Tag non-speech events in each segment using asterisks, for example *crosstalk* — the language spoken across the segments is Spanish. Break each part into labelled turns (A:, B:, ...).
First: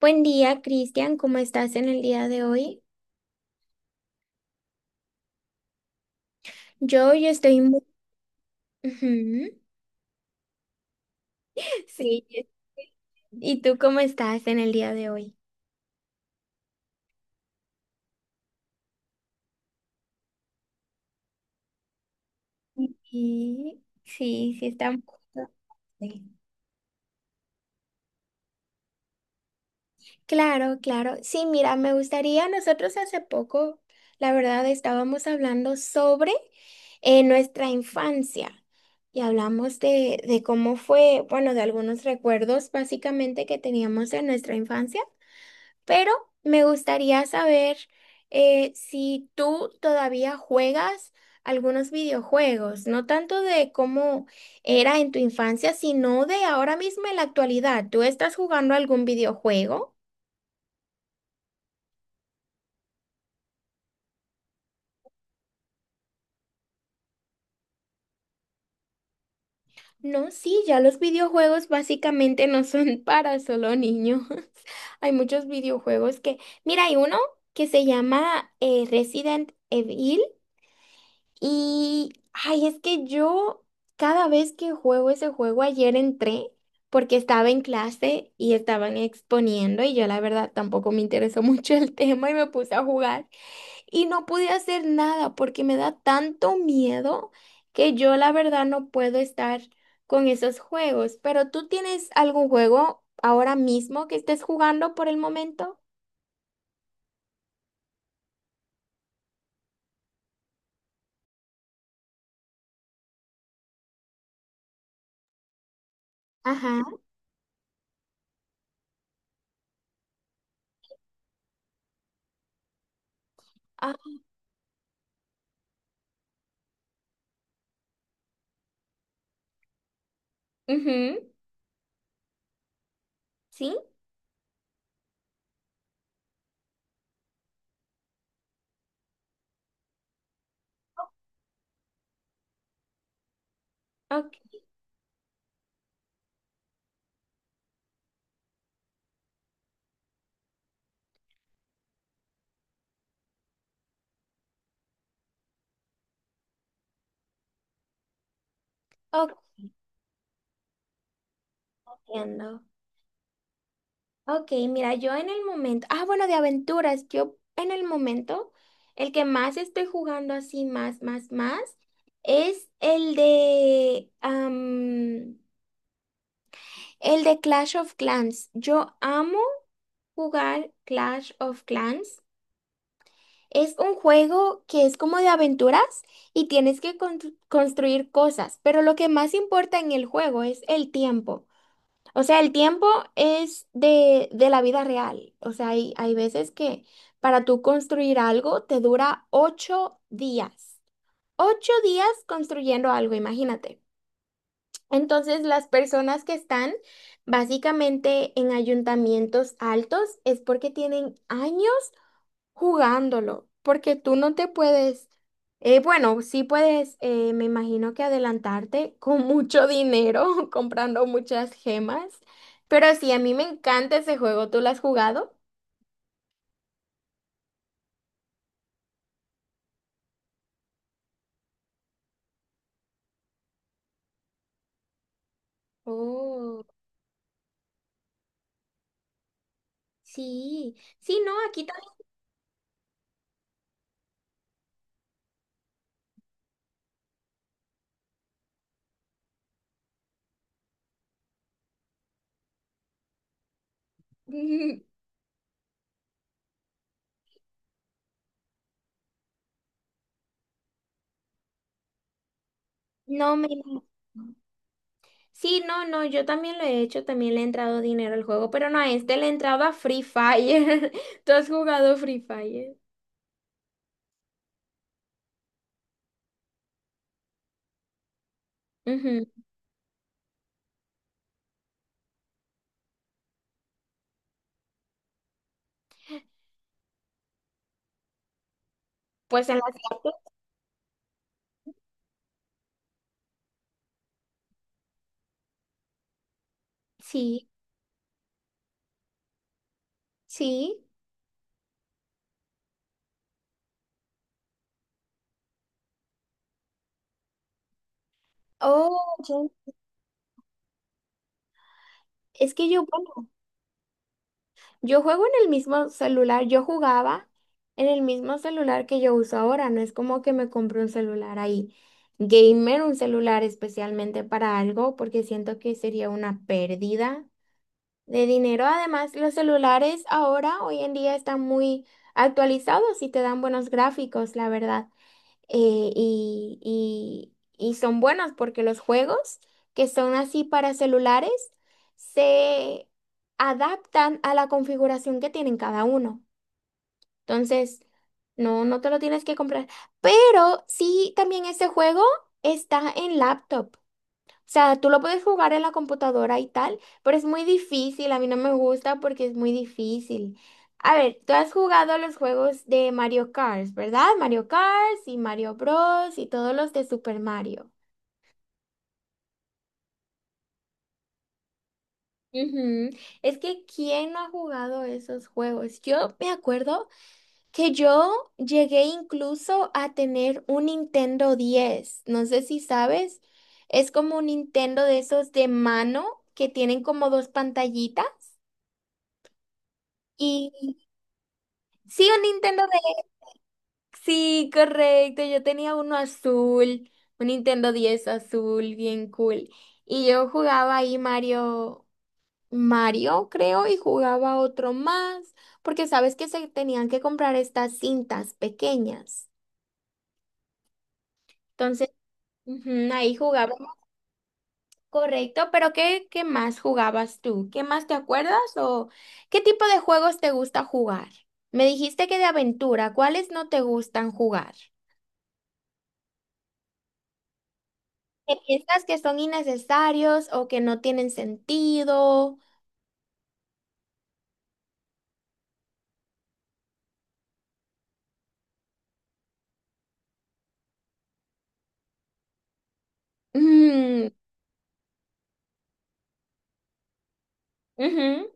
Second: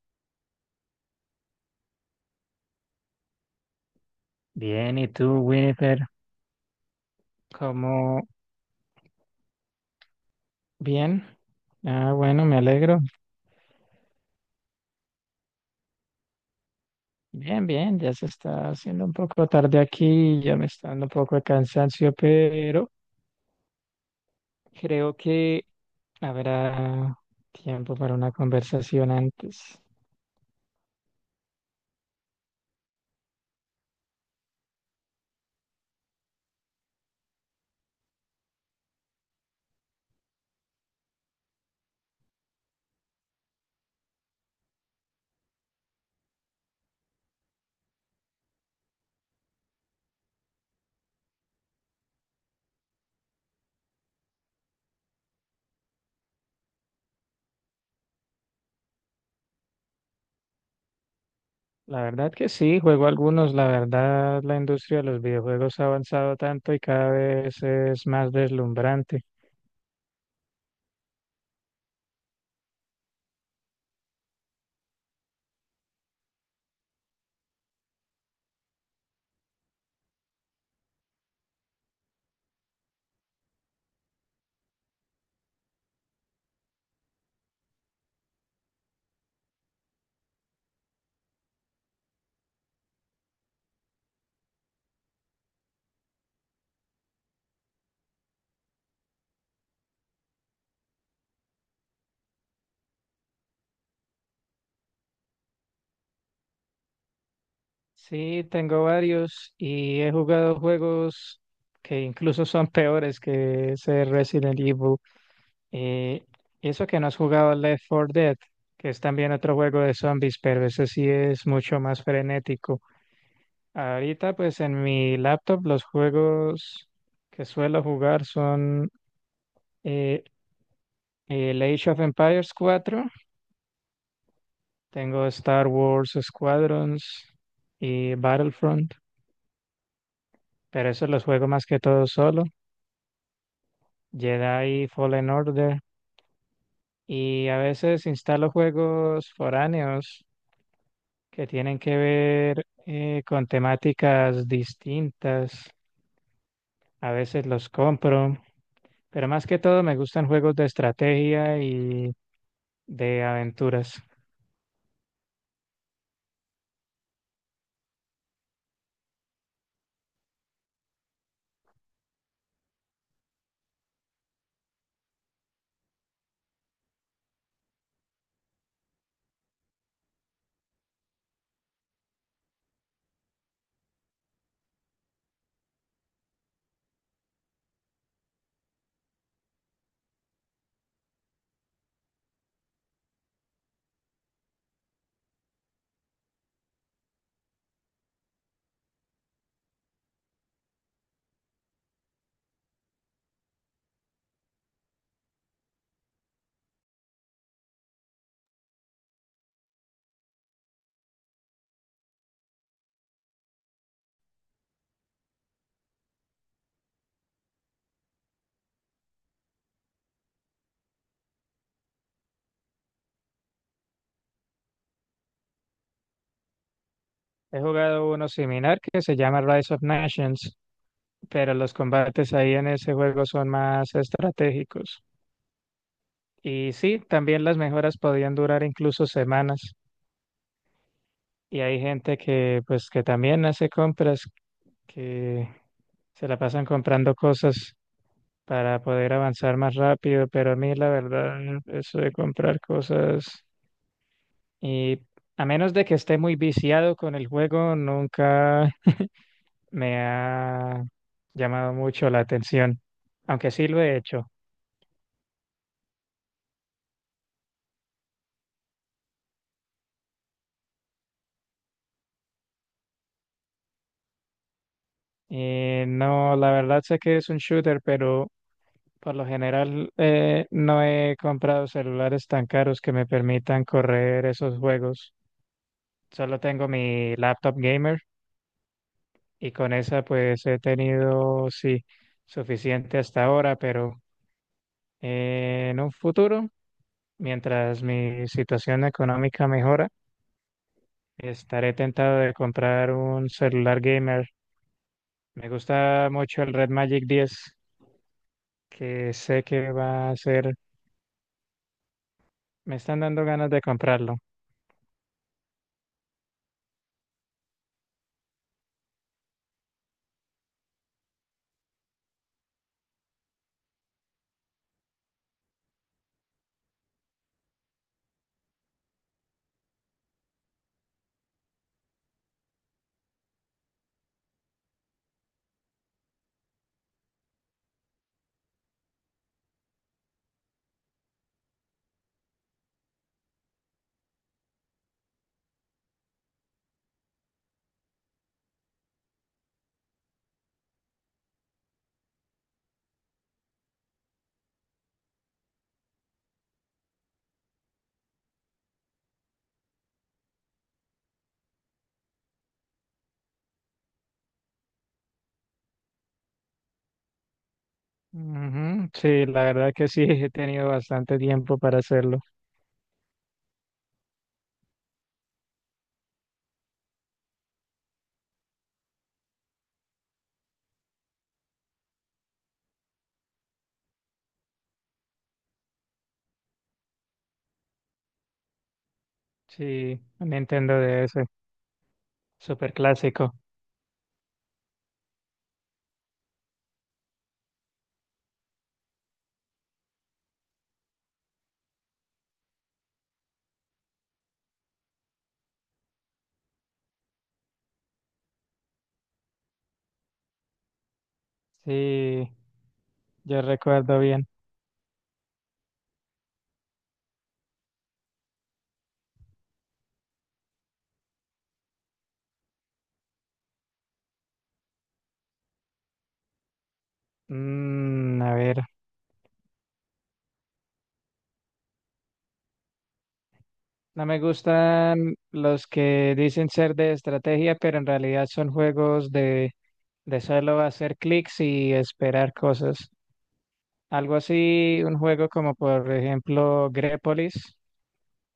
A: Buen día, Cristian. ¿Cómo estás en el día de hoy?
B: Bien, ¿y tú, Winifred?
A: Yo estoy muy...
B: ¿Cómo?
A: Ujú.
B: Bien.
A: *laughs*
B: Ah,
A: Sí. yo-
B: bueno, me alegro.
A: ¿Y tú cómo estás en el día de hoy?
B: Bien, bien, ya se está haciendo un poco tarde aquí, ya me está dando un poco de cansancio, pero
A: Sí, sí, sí, está... un
B: creo
A: poquito-
B: que
A: sí.
B: habrá tiempo para una conversación antes.
A: Claro, claro. Sí, mira, me gustaría, nosotros hace poco, la verdad, estábamos hablando sobre nuestra infancia y hablamos de cómo fue, bueno, de algunos recuerdos básicamente que teníamos en nuestra infancia. Pero me gustaría saber si tú todavía juegas algunos videojuegos, no tanto de cómo era en tu infancia, sino de ahora mismo en la actualidad. ¿Tú estás jugando algún videojuego?
B: La verdad que sí, juego algunos. La verdad, la industria de los videojuegos ha avanzado tanto y cada vez es más deslumbrante.
A: No, sí, ya los videojuegos básicamente no son *laughs* para solo niños. *laughs* Hay muchos videojuegos que... Mira, hay uno que se llama Resident Evil. Y, ay, es que yo cada vez que juego ese juego, ayer entré porque estaba en clase y estaban exponiendo y yo la verdad tampoco me interesó *laughs* mucho el tema y me puse a jugar y no pude hacer nada porque me da tanto miedo que yo la verdad no puedo estar con esos juegos. Pero ¿tú tienes algún juego ahora mismo que estés jugando por el momento?
B: Sí, tengo varios y he jugado juegos que incluso son peores que ese Resident Evil. Eh, Y
A: Ajá.
B: eso que no has jugado Left 4 Dead, que es también otro juego de zombies, pero ese sí es mucho más frenético.
A: Ah,
B: Ahorita, pues en mi laptop, los juegos que suelo jugar son eh,
A: ujú.
B: el Age of Empires 4,
A: Sí,
B: tengo Star Wars Squadrons y Battlefront, pero eso los juego más que todo solo.
A: ok.
B: Jedi Fallen Order, y a veces instalo juegos foráneos que tienen que ver con temáticas distintas. A veces los compro, pero
A: Ok,
B: más que todo me gustan juegos de estrategia y
A: entiendo.
B: de aventuras.
A: Ok, mira, yo en el momento, ah, bueno, de aventuras, yo en el momento, el que más estoy jugando así, más, más, más, es el de, el de Clash of Clans. Yo amo jugar Clash of Clans. Es un juego que es como de aventuras y tienes que construir cosas, pero lo que más importa en el juego es el tiempo. O sea, el tiempo es de la vida real. O sea, hay veces que para tú construir algo te dura 8 días. 8 días construyendo algo, imagínate. Entonces, las personas que están básicamente en ayuntamientos altos es porque tienen años jugándolo, porque tú no te puedes, bueno, sí puedes, me imagino que adelantarte con mucho dinero, *laughs* comprando muchas gemas, pero sí, a mí me encanta ese juego, ¿tú lo has jugado?
B: He jugado uno similar que se llama Rise of Nations, pero los combates ahí en ese juego son más estratégicos.
A: Oh,
B: Y sí, también las mejoras podían durar incluso semanas.
A: sí, sí, no,
B: Y
A: aquí
B: hay gente que, pues, que también hace compras, que se la pasan comprando cosas para poder avanzar más rápido, pero a mí la verdad, eso de comprar cosas,
A: también. *laughs*
B: y a menos de que esté muy viciado con el juego, nunca me ha llamado mucho la atención,
A: No me...
B: aunque sí lo he hecho.
A: Sí, no, no, yo también lo he hecho, también le he entrado dinero al juego, pero no a este le he entrado a Free Fire. *laughs* ¿Tú has jugado Free Fire?
B: Y no, la verdad sé que es un shooter, pero por lo
A: Ujú.
B: general no he comprado celulares tan caros que me permitan correr esos juegos. Solo tengo mi laptop gamer,
A: Pues
B: y
A: en
B: con esa
A: las...
B: pues he tenido, sí, suficiente hasta ahora, pero en un futuro,
A: Sí,
B: mientras mi situación económica mejora,
A: sí.
B: estaré tentado de comprar un celular gamer. Me gusta mucho el Red Magic 10, que
A: Oh,
B: sé
A: ya.
B: que va a ser,
A: Es que
B: me
A: yo,
B: están dando
A: bueno,
B: ganas de comprarlo.
A: yo juego en el mismo celular, yo jugaba en el mismo celular que yo uso ahora, no es como que me compré un celular ahí gamer, un celular especialmente para algo, porque siento que sería una pérdida de dinero. Además, los celulares ahora, hoy en día, están muy actualizados y te dan buenos gráficos, la verdad. eh, y, y- y son buenos porque los juegos que son así para celulares se adaptan a la configuración que tienen cada uno. Entonces, no, no te lo tienes que comprar. Pero sí, también este juego está en laptop. O sea, tú lo puedes jugar en la computadora y tal, pero es muy difícil. A mí no me gusta porque es muy difícil. A ver, tú has jugado los juegos de Mario Kart, ¿verdad? Mario Kart y Mario Bros. Y todos los de Super Mario.
B: Ujú. Sí, la verdad que sí, *laughs* he tenido bastante tiempo para hacerlo.
A: Ujú. Es que ¿quién no ha jugado esos juegos? Yo me acuerdo que yo llegué incluso a tener un Nintendo 10. No sé si sabes. Es como un Nintendo de esos de mano que tienen como dos pantallitas.
B: Sí, un Nintendo DS,
A: Sí, un Nintendo
B: súper
A: de...
B: clásico.
A: Sí, correcto. Yo tenía uno azul, un Nintendo 10 azul, bien cool. Y yo jugaba ahí Mario, Mario, creo, y jugaba otro más, porque sabes que se tenían que comprar estas cintas pequeñas. Entonces,
B: Sí.
A: ujú, ahí
B: Yo
A: jugaba,
B: recuerdo bien.
A: correcto. Pero ¿qué más jugabas tú? ¿Qué más te acuerdas o qué tipo de juegos te gusta jugar? Me dijiste que de aventura. ¿Cuáles no te gustan jugar,
B: A
A: que
B: ver,
A: piensas que son innecesarios o que no tienen sentido?
B: no me gustan los que dicen ser de estrategia, pero en realidad son juegos de, solo hacer clics y esperar cosas.
A: Mm.
B: Algo así, un juego como por ejemplo Grepolis,
A: Ujú.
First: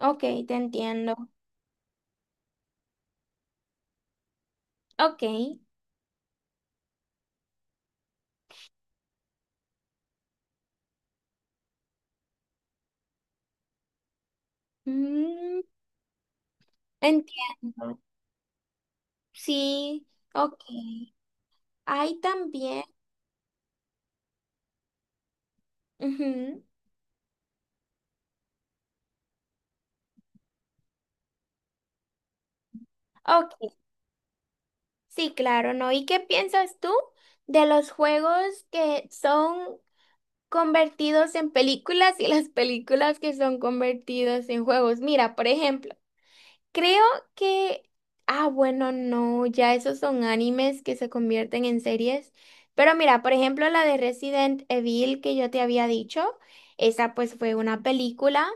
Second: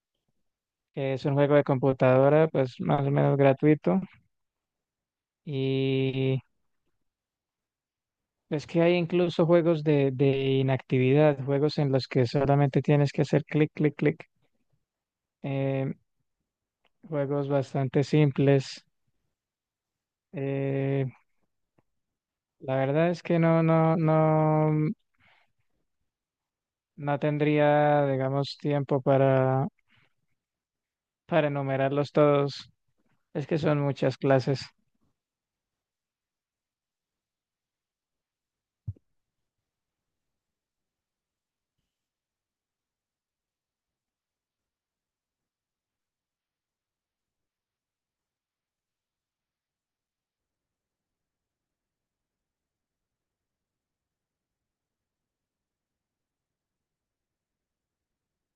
A: Ok, te entiendo.
B: que es un juego de computadora, pues más o menos gratuito.
A: Ok.
B: Y es que hay incluso juegos de, inactividad, juegos en los que solamente tienes que hacer clic, clic, clic.
A: Mm,
B: Eh, juegos
A: entiendo.
B: bastante simples.
A: Sí, ok.
B: Eh,
A: Hay
B: la
A: también.
B: verdad es que no, no, no,
A: Ujú.
B: no tendría, digamos, tiempo para, enumerarlos todos. Es que
A: Ok,
B: son muchas clases.
A: sí, claro, ¿no? ¿Y qué piensas tú de los juegos que son convertidos en películas y las películas que son convertidos en juegos? Mira, por ejemplo. Creo que, ah, bueno, no, ya esos son animes que se convierten en series. Pero mira, por ejemplo, la de Resident Evil que yo te había dicho, esa pues fue una película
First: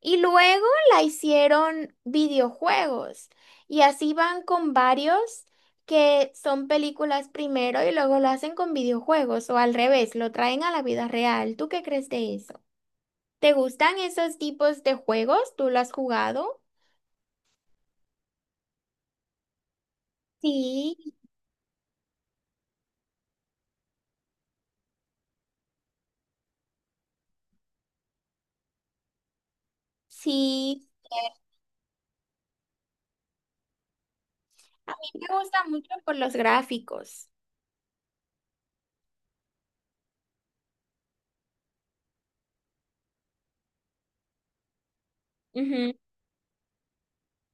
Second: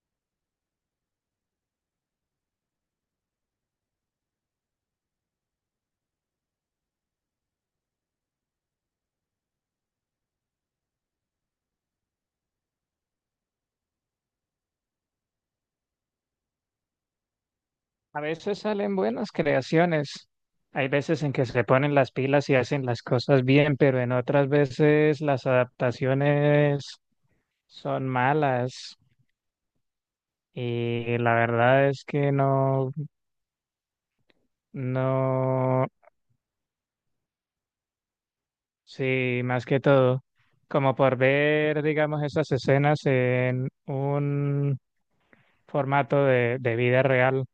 A: y luego la hicieron videojuegos. Y así van con varios que son películas primero y luego lo hacen con videojuegos o al revés, lo traen a la vida real. ¿Tú qué crees de eso? ¿Te gustan esos tipos de juegos? ¿Tú lo has jugado?
B: A veces salen buenas creaciones. Hay
A: Sí.
B: veces en que se ponen las pilas y hacen las cosas bien, pero en otras veces las adaptaciones son malas.
A: Sí,
B: Y la verdad es que no,
A: a mí me gusta
B: no.
A: mucho por los gráficos.
B: Sí, más que todo, como por ver, digamos, esas escenas en un
A: Ujú.
B: formato de, vida real,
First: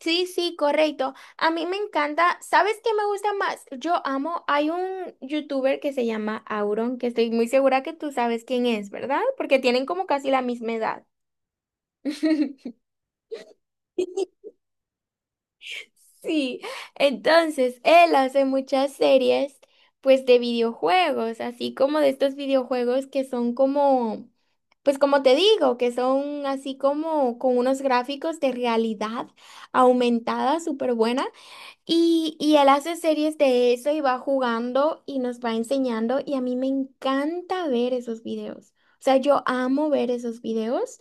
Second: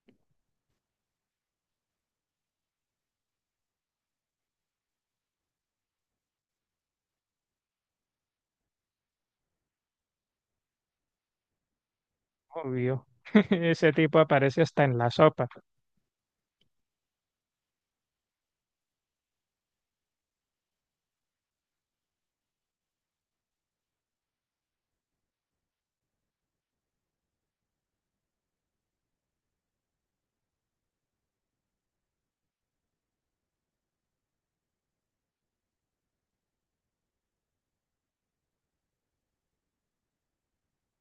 A: Sí, sí, correcto. A mí me encanta. ¿Sabes qué me gusta más? Yo amo. Hay un youtuber que se llama Auron, que estoy muy segura que tú sabes quién es, ¿verdad? Porque tienen como casi la misma edad. *laughs*
B: obvio. *laughs* Ese tipo aparece hasta en la sopa.
A: Sí, entonces él hace muchas series, pues de videojuegos, así como de estos videojuegos que son como, pues como te digo, que son así como con unos gráficos de realidad aumentada súper buena. Y él hace series de eso y va jugando y nos va enseñando y a mí me encanta ver esos videos. O sea, yo amo ver esos videos.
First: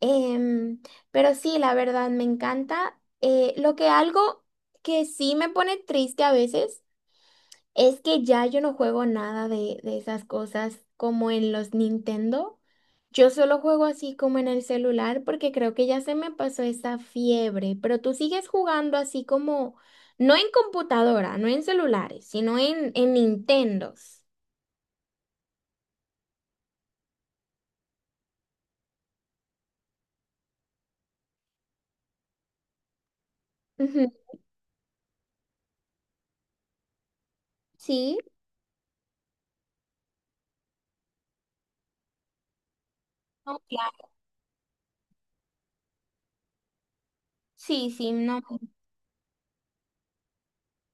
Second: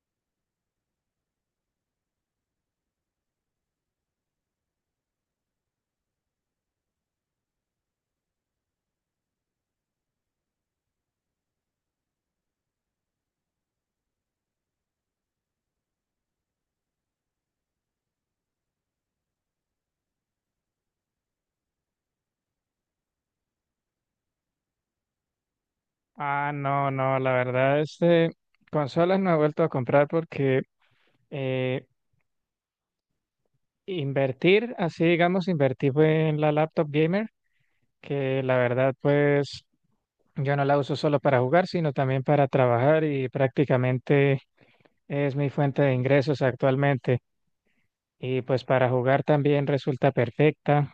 A: Em, pero sí, la verdad, me encanta. Lo que algo que sí me pone triste a veces es que ya yo no juego nada de esas cosas como en los Nintendo. Yo solo juego así como en el celular porque creo que ya se me pasó esa fiebre, pero tú sigues jugando así como, no en computadora, no en celulares, sino en Nintendos.
B: Ah, no, no, la verdad, consolas no he vuelto a comprar porque eh,
A: Ujú.
B: invertir, así digamos, invertir fue en la laptop gamer,
A: Sí.
B: que la verdad, pues yo no la uso solo para jugar, sino también para trabajar, y
A: No, claro.
B: prácticamente es mi fuente de ingresos actualmente,
A: Sí, sí, no.
B: y pues para jugar también resulta perfecta.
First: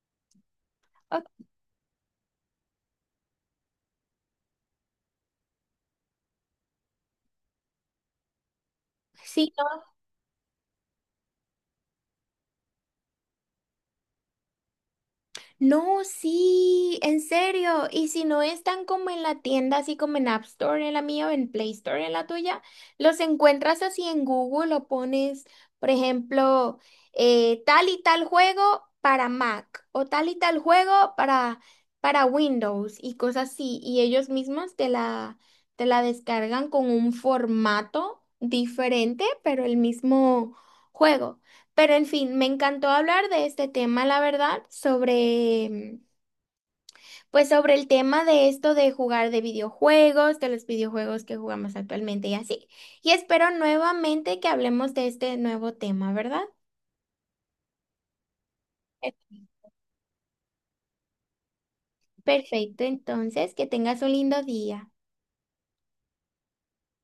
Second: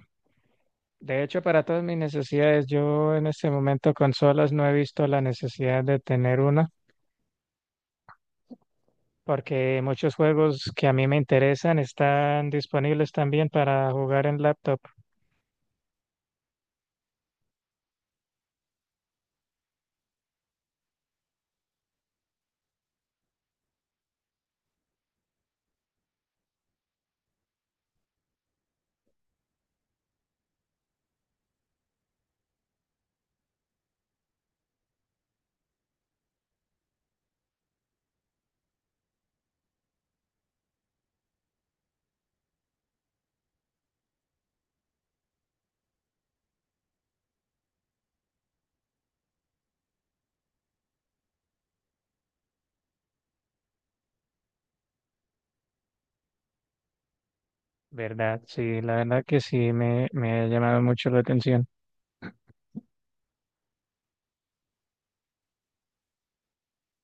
B: De
A: Ok,
B: hecho, para todas mis necesidades, yo en este momento consolas no he visto la necesidad de tener una,
A: sí.
B: porque muchos juegos que a mí me interesan están disponibles también para jugar en laptop.
A: No, sí, en serio. Y si no están como en la tienda, así como en App Store, en la mía, o en Play Store, en la tuya, los encuentras así en Google o pones, por ejemplo, tal y tal juego para Mac o tal y tal juego para Windows y cosas así. Y ellos mismos te la descargan con un formato diferente, pero el mismo juego. Pero en fin, me encantó hablar de este tema, la verdad, sobre, pues sobre el tema de esto de jugar de videojuegos, de los videojuegos que jugamos actualmente y así. Y espero nuevamente que hablemos de este nuevo tema, ¿verdad?
B: ¿Verdad? Sí, la verdad que sí, me ha llamado mucho la atención.
A: Perfecto, entonces, que tengas un lindo día.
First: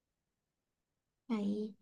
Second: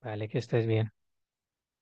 B: Vale, que estés bien.
A: Ahí.